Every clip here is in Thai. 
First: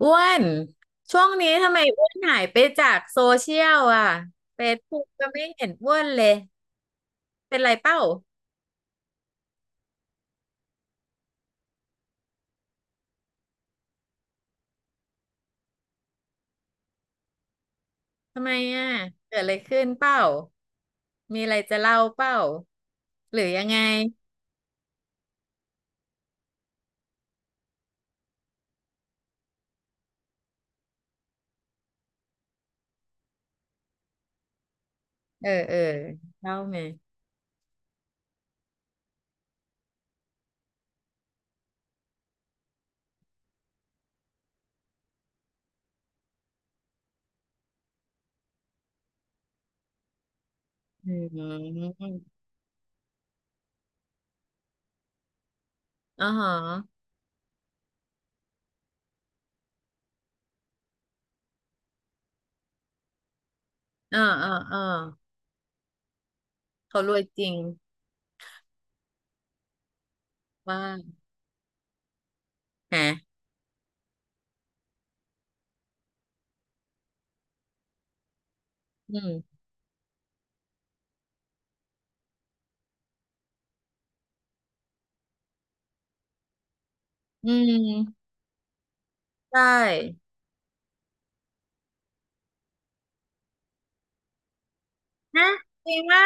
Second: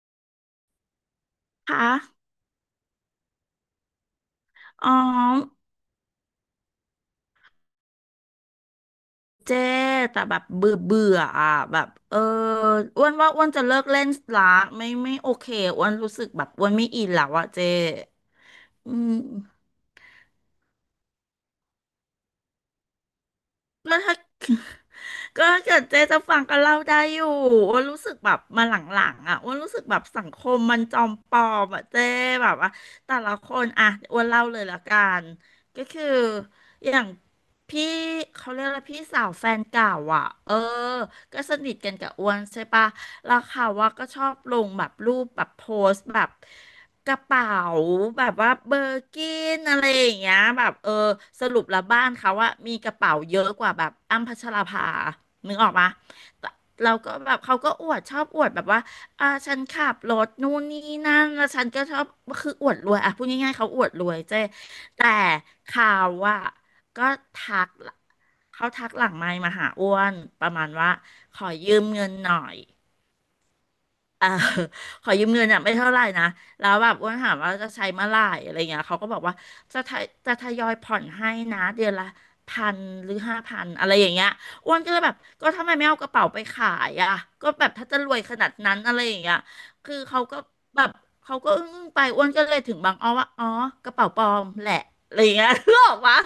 อ้วนช่วงนี้ทำไมค่ะอ้วนหายไปจากโซเชียลอ่ะเฟซอ๋บุ๊กก็ไม่อเห็นอ้วนเลยเป็นไรเป้าเจ๊แต่แบบเบื่อเบื่ออ่ะแบบเอออ้วนว่าอ้วนจะเลิกเล่นละไม่ไม่โอเคอ้วนรู้สึกแบบอ้วนไม่อินแล้วอ่ะเจ๊ทำไมอ่ะอืมเกิดอะไรขึ้นเป้ามีอะไรจะเล่าเป้าหรือยังไงก็ถ้า ก็ถ้าเกิดเจ๊จะฟังก็เล่าได้อยู่อ้วนรู้สึกแบบมาหลังๆอ่ะอ้วนรู้สึกแบบสังคมมันจอมปลอมอ่ะเจ๊แบบว่าแต่ละคนอ่ะอ้วนเล่าเลยละกันเออเออก็คือ เล่าไหมอย่างพี่เขาเรียกอะไรพี่สาวแฟนเก่าอ่ะเออก็สนิทกันกับอ้วนใช่ปะแล้วเขาว่าก็ชอบลงแบบรูปแบบโพสต์แบบกระเป๋าแบบว่าเบอร์กินอะไรอย่างเงี้ยแบบเอออืสรุปแล้วบ้ามนเขาว่ามีกระเป๋าเยอะกว่าแบบอ้ำพัชราภานึกออกปะอ๋อฮแต่เราะก็แบบเขาก็อวดชอบอวดแบบว่าอ่าฉันขับรถนู่นนี่นั่นแล้วฉันก็ชอบคืออวดรวยอ่ะพูดง่ายๆเขาอวดรวยอ๋อเจ้อ๋ออ๋อแต่ข่าวว่า เขาก็รวยจริงทักเขาทักหลังไมค์มาหาอ้วนประมาณว่าว่าขอยืมเงินหน่อย ฮะ เออขอยืมเงินอ่ะไม่เท่าไหร่นะแล้วแบบอ้วนถามว่าจะใช้เมื่อไหร่อะไรเงี้ยเขาก็อืบอกว่ามจะทยอยผ่อนให้นะเดือนละพันหรือ5,000อะไรอย่างเงี้ยอ้วนก็เลยแบบก็ทำไมไม่เอากระเป๋าไปขายอ่ะก็อืแบบถ้าจะรวยมขนาดนั้นอะไรอย่างเงี้ยใชคือเขา่ก็แบบเขาก็อึ้งๆไปอ้วนก็เลยถึงบางอ้อว่าอ๋อกระเป๋าปลอมแหละอะไรอย่างเงี้นะย รู้จออริกงปะ ว่า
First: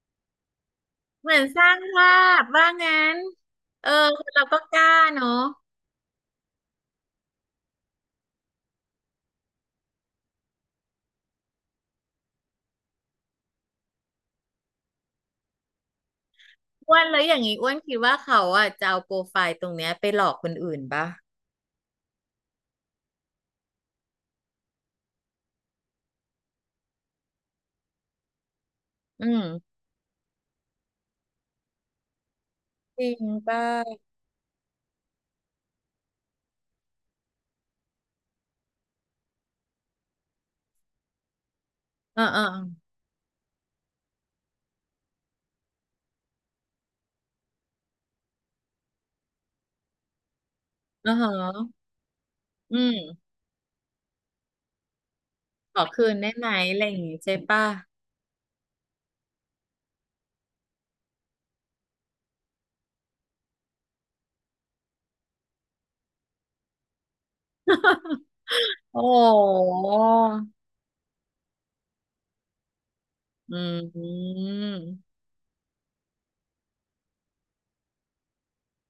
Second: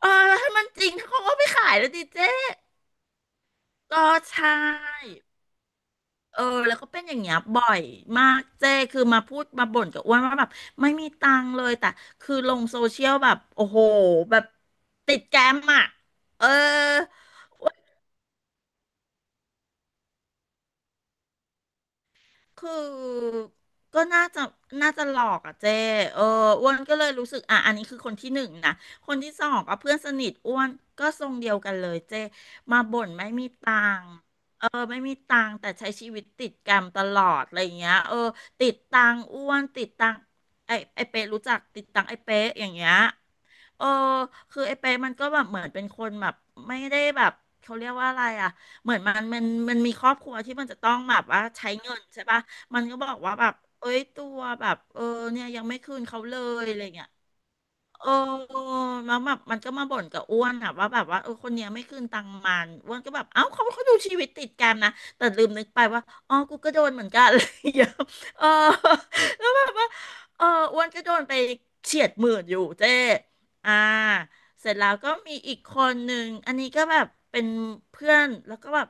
เออแล้วถ้ามันจริงเขาเหก็มือนไม่สขาร้ายงแล้วดิภาเจ๊พว่างั้นเออก็คนใชเราก็กล้า่เนอะ เออแล้วก็เป็นอย่างเงี้ยบ่อยมากเจ๊คือมาพูดมาบ่นกับอ้วนว่าแบบไม่มีตังค์เลยแต่คือลงโซเชียลแบบโอ้โหแบบติดแกรมอ่ะเออ อ้วนแล้วอย่างนี้อ้วนคิดว่าเขาอ่ะจะเอาโปรไฟล์ตรงเนี้ยไปหลอกคนอื่นป่ะคือก็น่าจะน่าจะหลอกอ่ะเจ้เอออ้วนก็เลยรู้สึกอ่ะอันนี้คือคนที่หนึ่งนะคนอืที่สองมก็เพื่อนสนิทอ้วนก็ทรงเดียวกันเลยเจ้มาจบ่รินงไม่มีปตั่ะงค์เออไม่มีตังค์แต่ใช้ชีวิตติดแกรมตลอดอะไรอย่างเงี้ยเออติดตังค์อ้วนติดตังค์ไอเป๊ะรู้จักติดตังค์ไอเออเออเป๊ะอย่างเงี้ย เออคือไอ้เป๊ะมันก็แบบเหมือนเป็นคนแบบไม่ได้แบบเขาเรียกว่าอะไรอ่ะ เหมือนมันมีครอบครัวที่มันจะต้องเออ่าแบบฮะว่าใช้เงินใช่ปะ อืมันก็บอกมว่าแบบเอ้ยตัวแบบเออเนี่ยยังไม่ขอคืนคืนเขาได้เลไหมยอะอะไรไรอย่างเงี้ย งี้ใช่ป่ะ เออมาแบบมันก็มาบ่นกับอ้วนอะว่าแบบว่าเออคนเนี้ยไม่คืนตังค์มันอ้วนก็แบบเอ้าเขาดูชีวิตติดกันนะแต่ลืมนึกไปว่าอ๋อกูก็โดนเหมือนกัน อะไรอย่างเงี้ย เออ โอ้ แล้วแบบโว่าเออหอ้วนก็โดนไปเฉียดหมื่นอยู่เจ้อือ่ามเสร็จแล้วก็มีอีกคนหนึ่งอันนี้ก็แบบเป็นเพื่อนแล้วก็แบบ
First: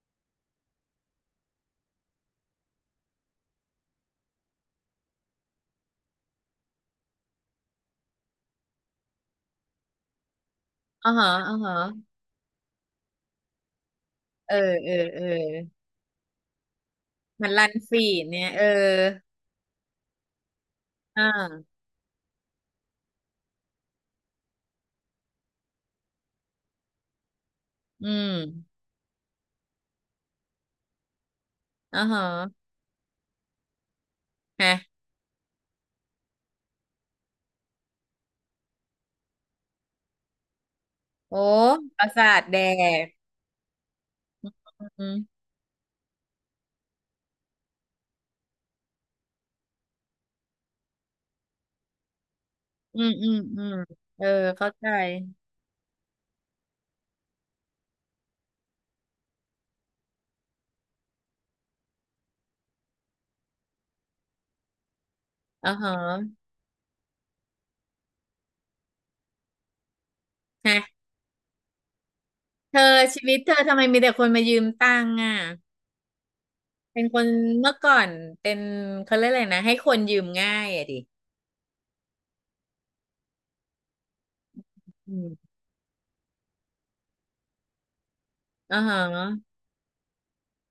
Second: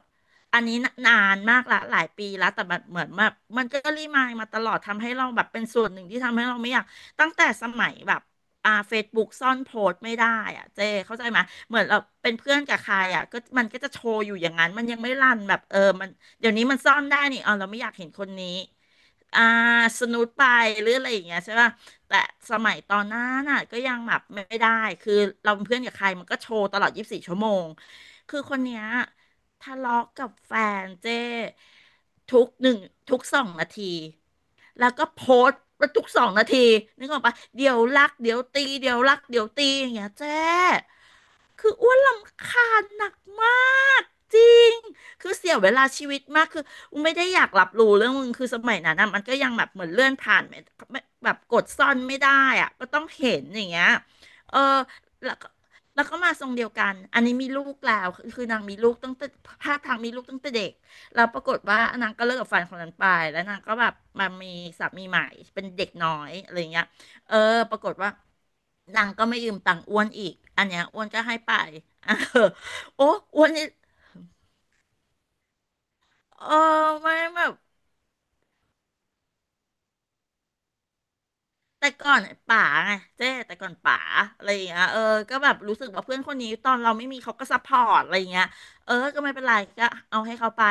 อันนี้นะนานมากละหลายปีแล้วแต่แบบเหมือนแบบมันก็รีมายมาตลอดทำให้เราแบบเป็นส่วนหนึ่งที่ทำให้เราไม่อยากตั้งแต่สมัยแบบ อ่าเฟซบุ๊กซ่อนโพสต์ไม่ได้อ่ะเจ๊อ่าเข้าใจฮะไหมอ่าฮะเหมือนเราเป็นเพื่อนกับใครอ่ะก็มันก็จะโชว์อยู่อเอย่าองนั้นมันเออยังไม่รันแบบเออมันเดี๋ยวนี้มันซ่อนได้นี่มันอ๋อรัเรานไม่อยากฟีเห็นคดนเนี่นี้ ยเอออ่าสนุดไปหรืออะไรออ่ย่างเงี้ยใช่าป่ะแต่สมัยตอนนั้นน่ะก็ยังแบบไม่ได้คือเราเป็นเพื่อนกับใครมันก็โชว์ตลอด24 ชั่วโมงอืมคือคนเนี้ยทะเลาะกับแฟนเจ้อ่าทุกฮะหนึ่งทุกสองนาทีฮะแล้วก็โพสต์ทุกสองนาทีนึกออกปะเดี๋ยวรักเดี๋ยวตีเดี๋ยวรักเดี๋ยวตีอย่างเงี้ยเจ้ โอ้คืออ้วปนระรสาทำคแดาญหกนักมากจริงอืคือมเสียเวลาชีวิตมากคืออูไม่ได้อยากรับรู้เรื่องมึงคือสมัยนั้นนะมันก็ยังแบบเหมือนเลื่อนผ่านไม่ไม่แบบกดซ่อนไม่ได้อะก็อืต้องมอืมเห็นออืย่างมเงี้ยเออเอเข้าอใจแล้วก็มาทรงเดียวกันอันนี้มีลูกแล้วคือนางมีลูกตั้งแต่ภาพทางมีลูกตั้งแต่เด็กแล้วปรากฏว่านางก็เลิกกับแฟนคนนั้นไปแล้วนางก็แบบมามีสามีใหม่เป็นอ่าเด็ฮะ กน้อยอะไรเงี้ย เออปรากฏว่านางก็ไม่ยืมตังค์อ้วนอีก อันเนี้ยอ้วนก็ให้ไป อ่ะเออเธอโอ้ชีวิตอ้วเธนอนี่ทำไมมีแต่คนมายืมตังค์อ่ะเออเป็นไม่คนแบบ เมื่อก่อนเป็นเขาเรียกอะไรนะให้คนยืมง่ายอ่ะดิแต่ก่อนป๋าไงเจ๊แต่ก่อนป๋าอะไรอย่างเงี้ยเอออืมก็แบบรู้สึกว่าเพื่อนคนนี้ตอนเราไม่มีเขาก็ซัพพอร์ตอะไรอย่างเงี้ยอ่าเอฮอก็ไม่เป็นะไรก็เอาให้เขาไป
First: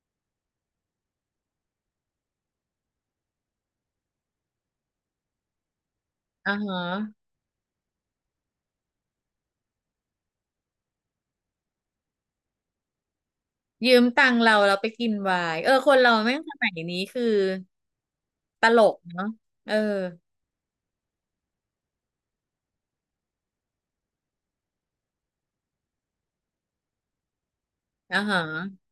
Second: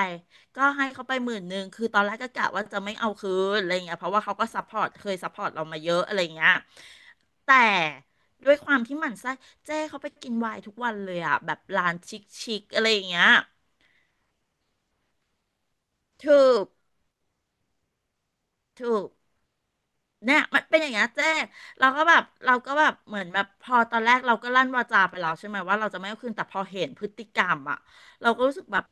ก็ให้เขาไปหมื่นหนึ่งคือตอนแรกก็กะว่าจะไม่เอาคืนอะไรอย่างเงี้ยเพราะว่าเขาก็ซัพพอร์ตเคยซัพพอร์ตเรามาเยอะอะไรอย่างเงี้อ่ายฮะแต่ด้วยความที่หมั่นไส้เจ๊เขาไปกินไวน์ทุกวันเลยอ่ะแบบร้านชิคๆอะไรอย่างเงี้ยยืมตังค์เราเราไปกินไวน์เออคนเราแม่งถูสกมัยนี้คือตลถูกก เนาะเออเนี่ยมันเป็นอย่างเงี้ยเจ๊เราก็แบบเหมือนแบบพอตอนแรกเราก็ลั่นวาจาไปแล้วใช่ไหมว่าเราจะไม่เอาคืนแต่พอเห็นพฤติกรรมอ่ะอ่าเราฮะก็รู้สึกแบบ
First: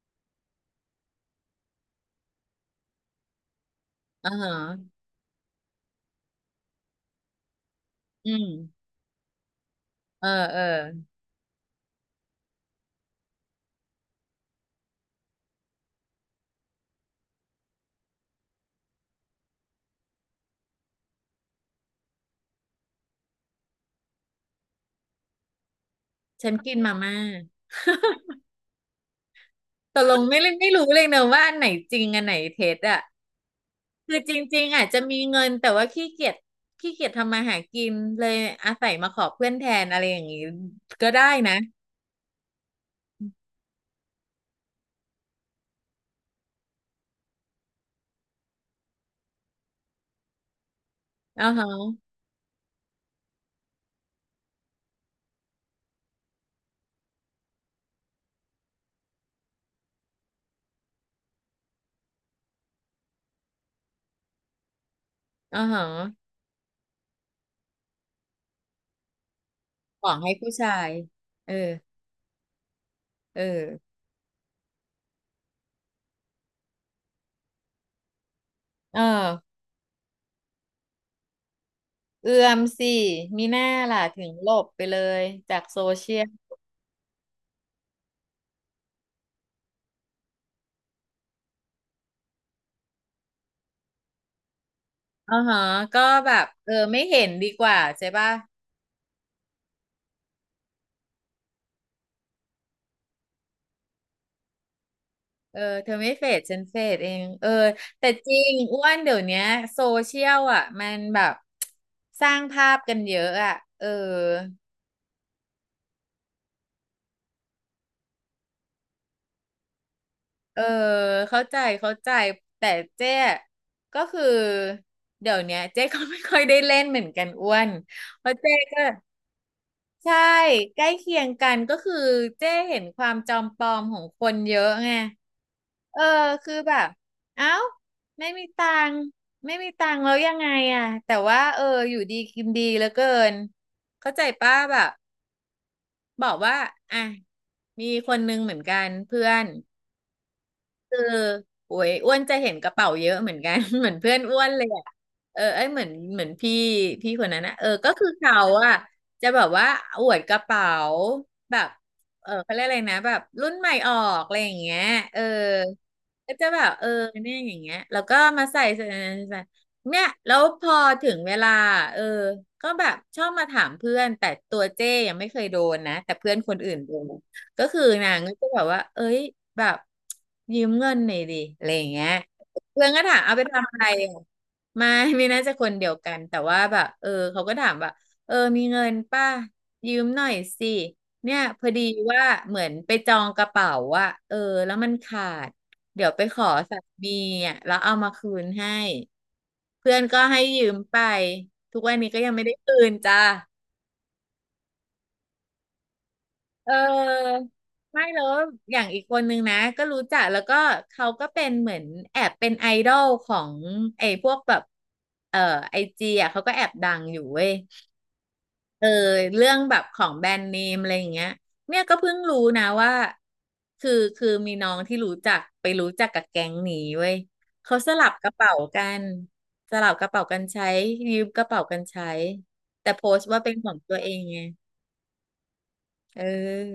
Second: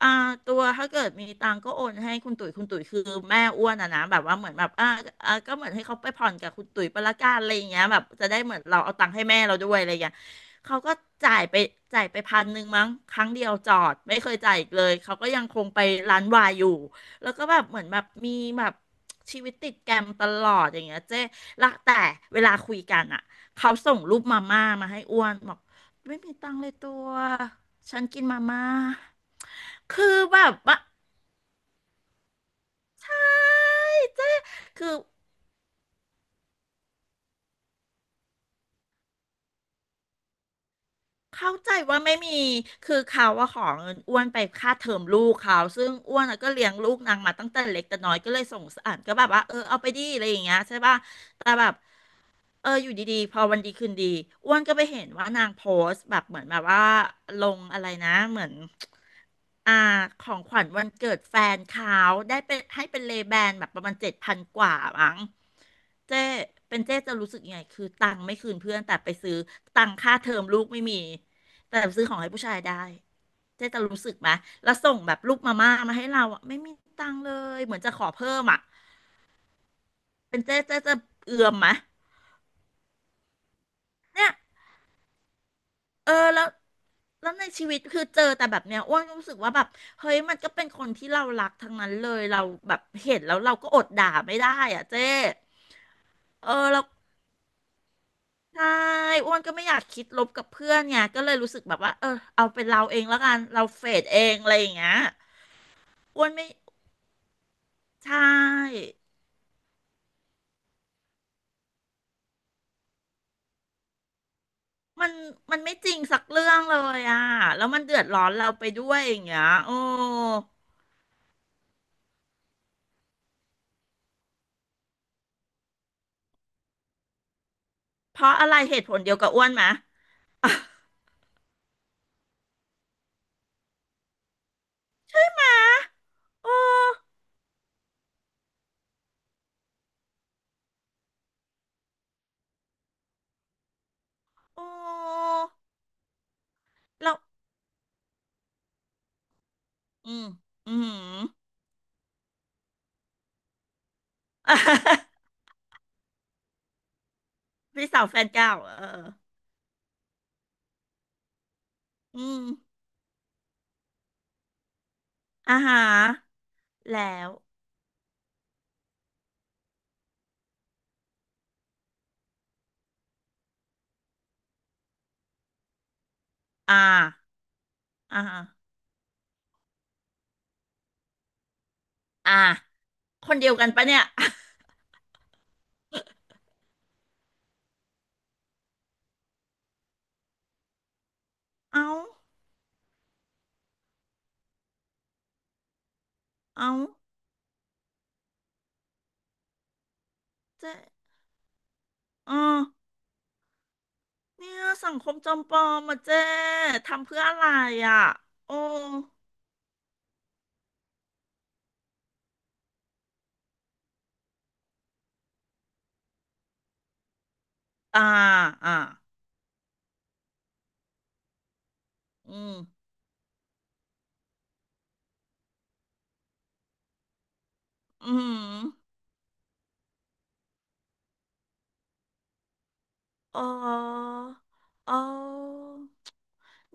อ่าตัวถ้าเกิดมีตังก็โอนให้คุณตุ๋ยคือแม่อ้วนอ่ะนะแบบอ่าว่าเหมืฮะอนแบบก็เหมือนให้เขาไปผ่อนกับคุณตุ๋ยไปละกันอะไรอย่างเงี้ยแบบจะอืได้เหมือนเรามเอาตังค์ให้แม่เราด้วยอะไรอย่างเงี้ยเออเออเขาก็จ่ายไปพันหนึ่งมั้งครั้งเดียวจอดไม่เคยจ่ายอีกเลยเขาก็ยังคงไปร้านวายอยู่ แล้วก็แบบเหมือนแบบมีแบบชีวิตติดแกรมตลอดอย่างเงี้ยเจ๊ละแต่เวลาคุยกันอ่ะเขาส่งรูปมาม่ามาให้อ้วนบอกไม่มีตัฉันงค์เลกิยนตัมาวม่าฉันกินมาม่าตกคืลองแบไม่บไม่ว่ารู้เลยเนอะว่าอันไหนจริงอันไหนเท็จอ่ะ อ้ายคือเจ๊จริงๆอาจคือจะมีเงินแต่ว่าขี้เกียจขี้เกียจทำมาหากินเลยอาศัยมาขอเพื่อนแทนอะไรอย่างนี้ก็ได้เข้านะใจว่าไม่มีคือเขาว่าขอเงินอ้วนไปค่าเทอมลูกเขาซึ่งอ้วนอะก็เลี้ยงลูกนางมาตั้งแต่เล็กแต่น้อยก็เลยสงสารก็แบบว่าเออเอาไปดิอะไรอย่างเงี้ยใช่ป่ะ อ๋อแต่แบฮะบเอออยู่ดีๆพอวันดีคืนดีอ้วนก็ไปเห็นว่านางโพสต์แบบเหมือนแบบว่าลงอะไรนะเหมือนอ่าของขวัญวันเกิดแฟนเขาได้เป็นให้เป็นเลแบนแบบประมาณเจ็ดพันกว่ามั้งอ๋อฮเจ๊ะเป็นเจ๊จะรู้สึกยังไงคือตังค์ไม่คืนเพื่อนแต่ไปซื้อตังขอค่างเทให้อมผู้ลูกชาไม่ยมีเออแต่ซื้อของให้ผู้ชายได้เออเจ๊จะรู้สึกไหมแล้วส่งแบบลูกมาม่ามาให้เราอ่ะไม่มีตังค์เลยเหมือนจะขอเพิ่มอ่ะเออเป็นเจ๊จะเอือมไหมเอื้อมสิมีหน้าล่ะถึเนี่งย หลบไปเลยจากโซเอเชีอยลแล้วแล้วในชีวิตคือเจอแต่แบบเนี้ยอ้วนรู้สึกว่าแบบเฮ้ยมันก็เป็นคนที่เรารักทั้งนั้นเลยเราแบบเห็นแล้วเราก็อดด่าไม่ได้อ่ะเจ๊อ๋อฮะก็แบบเออเออแล้วไม่เห็นดีกว่าใช่ป่ะใช่อ้วนก็ไม่อยากคิดลบกับเพื่อนไงก็เลยรู้สึกแบบว่าเออเอาเป็นเราเองแล้วกันเราเฟดเองอะไรอย่างเงี้ยเออเธอไม่อ้เฟวนดไม่ฉันเฟดเองเออแต่ใชจริงอ้่วนเดี๋ยวเนี้ยโซเชียลอ่ะมันแบบ สร้างภาพกันเยอะอ่ะเออ มันมันไม่จริงสักเรื่องเลยอ่ะแล้วมันเดือดร้อนเราไปด้วยอย่างเงี้ยโอ้เออเข้าใจเข้าใจแต่เจ๊ก็คือเดี๋ยวเนี้ยเจ๊ ก็ไม่ค่อยได้เล่นเหมือนกันอ้วนเพเพราะราะอะเจ๊ไรเหก็ตุผลเดียวกับอ้วนไหมใช่ใกล้เคียงกันก็คือเจ๊เห็นความจอมปลอมของคนเยอะไงเออคือโอ้แบบเอ้าไม่มีตังค์ไม่มีตังค์แล้วยังไงอ่ะแต่ว่าเอออยู่ดีกินดีเหลือเกินเข้าใจป้าโอแบบ้บอกว่าอ่ะเรา มีคนนึงเหมือนกันเพื่อน อืมอืคือมโอ้ยอ้วนจะเห็นกระเป๋าเยอะเหมือนกัน เหมือนเพื่อนอ้วนอ่ะ เลยอะ เออไอ้ยเหมือนพี่พี่คนนั้นนะเออพี่ก็สาคืวอแฟนเขาเก่าเออะอจะแบบว่าอวดกระเป๋าแบบอืเออมเขาเรียกอะไรนะแบบรุ่นใหม่ออกอะไรอย่างเงี้ยเอออ่าฮะก็จะแบบเออแล้วเนี่ยอย่างเงี้ยแล้วก็มาใส่เนี่ยแล้วพอถึงเวลาเออก็แบบชอบมาถามเพื่อน แต่ตัวเจ้ยังไม่เคยโดนนะ แต่เพื่อนคนอื่นอ่าโดน ก็คือนางอ่าก็ฮะจะแบบว่าเอ้ยแบบยืมเงินหน่อยดิอะไรอย่างเงี้ยอ่าเพื่อนก็ถามคเอานไปเดียวกันทำอะไรปะเนี่ย อ่ะไม่ไม่น่าจะคนเดียวกันแต่ว่าแบบเออเขาก็ถามแบบเออมีเงินป่ะยืมหน่อยสิเนี่ยพอ ดีเอาว่าเหมือนไปจองกระเป๋าอะเออแล้วมันขาดเดี๋ยวไปขอเอาสามีอะแล้วเอามาคืนให้เพื่อนก็ให้ยืเจ๊มไปทุกวันนี้ก็ยังเ๋อไม่ได้คืนจ้า เนี่ยสังคมจำปลอมมาเจ๊เทำเพื่ออะออไรอ่ะไม่แล้วโอ้อย่างอีกคนนึงนะก็รู้จักแล้วก็เขาก็เป็นเหมือนแอบเป็นไอดอลของไอ้พวกแบบเออไอจีอ่ะเขาก็แอบดังอยู่เว้ยอ่าอ่าเออเรื่องแบบของแบรนด์เนมอะไรอย่างเงี้ยเนี่ยก็เพิ่งรู้อืมนะว่าคือมีน้องที่รู้จักไปรู้จักกับแก๊งนี้เว้ยเขาสลัอืบกระมเป๋ากันสลับกระเป๋ากันใช้ยืมกระเป๋ากันใช้แต่โพสต์ว่าอ๋อเป็นของตัวเองไง้๋อ เอ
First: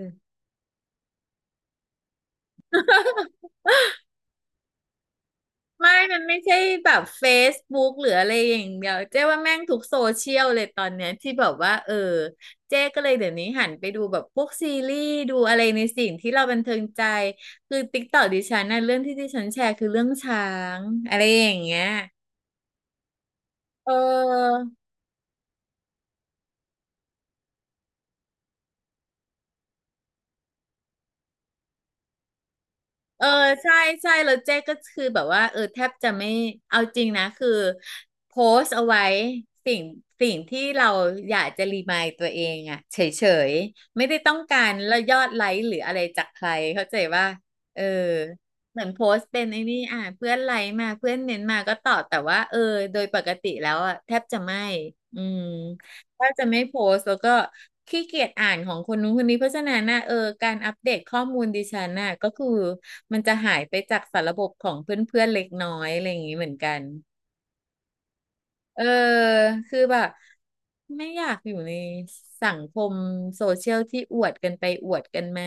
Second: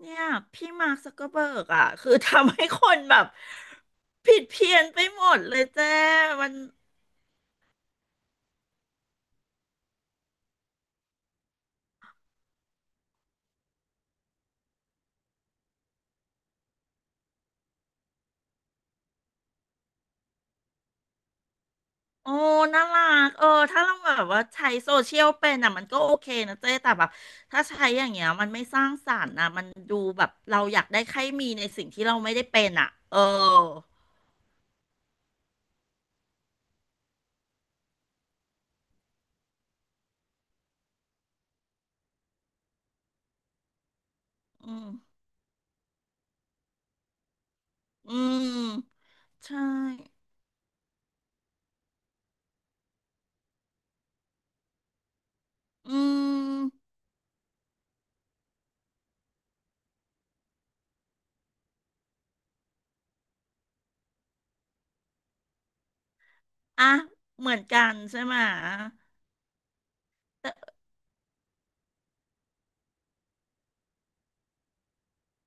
เนี่ยพี่มาร์คซักเกอร์เบิร์กอ่ะ คือทำให้คนแบบผิดเพี้ยนไปหมดเลยเจ้ไม่ มันไม่มันใช่แบบ Facebook หรืออะไรอย่างเดียวเจ๊ว่าแม่งทุกโซเชียลเลยตอนเนี้ยที่แบบว่าเออเจ๊ก็เลยเดี๋ยวนี้หันไปดูแบบพวกซีรีส์ดูอะไรในสิ่งที่เราบันเทิงใจคือ TikTok ดิฉันนะเรื่องที่ดิฉันแชร์คือเรื่องช้างอะไรอย่างเงี้ยโอ้น่ารักเออถ้าเอเราแบบว่าใช้อ โซเชียลเป็นอ่ะมันก็โอเคนะเจ้แต่แบบถ้าใช้อย่างเงี้ยมันไม่สร้างสรรค์นะมันดูแบบเราอยากได้ใครมีในสิ่งที่เราไม่ได้เป็นอ่ะเออเออใช่ใช่แล้วเจ๊ก็คือแบบว่าเออแทบจะไม่เอาจริงนะคือโพสต์เอาไว้สิ่งสิ่งที่เราอยากจะรีมายตัวเองอะเฉยๆไม่ได้ต้องกาอืรมแล้วยอดไลค์หรืออะไรจากใครเข้าใจว่าเอออืเหมือนโพมสต์เป็นไอ้ใช่นี่อ่ะเพื่อนไลค์มาเพื่อนเน้นมาก็ตอบแต่ว่าเออโดยปกติแล้วอะแทบจะไม่อืม อืก็จะมไม่โพสต์แล้วก็ขี้เกียจอ่านของคนนู้นคนนี้เพราะฉะนั้นนะเออการอัปเดตข้อมูลดิฉันน่ะก็คือมันจะหายไปจากสารบบของเพื่อนๆเล็กน้อยอะไรอย่างนี้เหมือนกันอ่ะเหมือนกันใช่ไหมะเออคือแบบแต่ไม่อยากอยู่ในสังคมโซเชียลที่อวดกันไปอวดกันมา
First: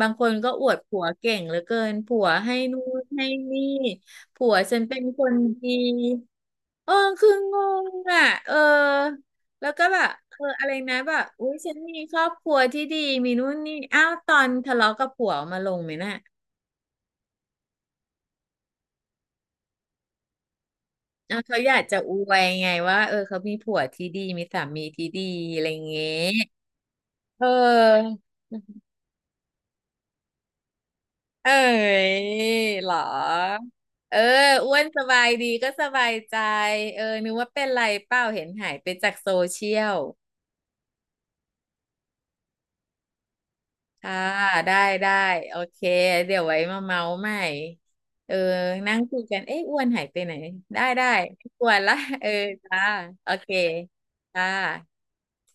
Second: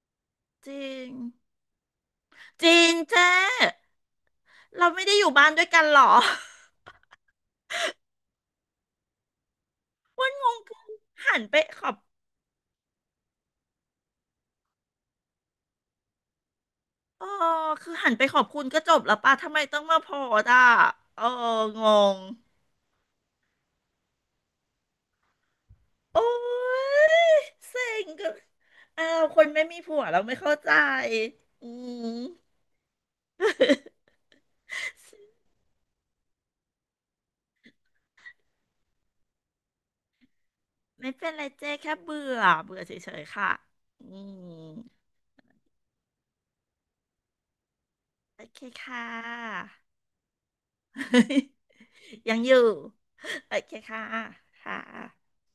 บางคนก็อจวดริผัวงเก่งเหลือเกินผัวให้จรินู่งนให้เจ้ นี่ผัวฉันเราเป็นไม่ได้คอยู่นบ้านด้วยดี กันหรอ เออคืองงอ่ะเออแล้วก็แบบเอ องงอะไรคือนะแบบหันอุ้ยไปฉันขอมีบครอบครัวที่ดีมีนู่นนี่อ้าวตอนทะเลาะกับผัวเอามาลงไหมน่ะเออคือหันไปขอบคุณก็จบแล้วป่ะทำไมต้องมาโพสต์อ่ะเอออะเขาอยางกจะองวยไงว่าเออเขามีผัวที่ดีมีสามีที่ดีอะไรเงี้โอ้ยยเเซ็งออก็อ้าวคนไม่มีผัวเราไม่เข้าใจเอ้อืยม เหรอเอ ออ้วนสบายดีก็สบายใจเออนึกว่าเป็นไรเปล่าเห็นหายไปจากโซเชียล ไม่เป็นไรเจ๊แค่เบื่อ เบื่อเฉยๆค่ะอืค่ะมได้ได้โอเคเดี๋ยวไว้มาเมาใหม่เออโอเคนั่งค่ะ คุยกันเอ๊ะอ้วนหายไปไหนได้ได้ไม่กวนละ เออ ยังอยู่ จ้าโอเคโอเคค่ะ จ้าค่ะ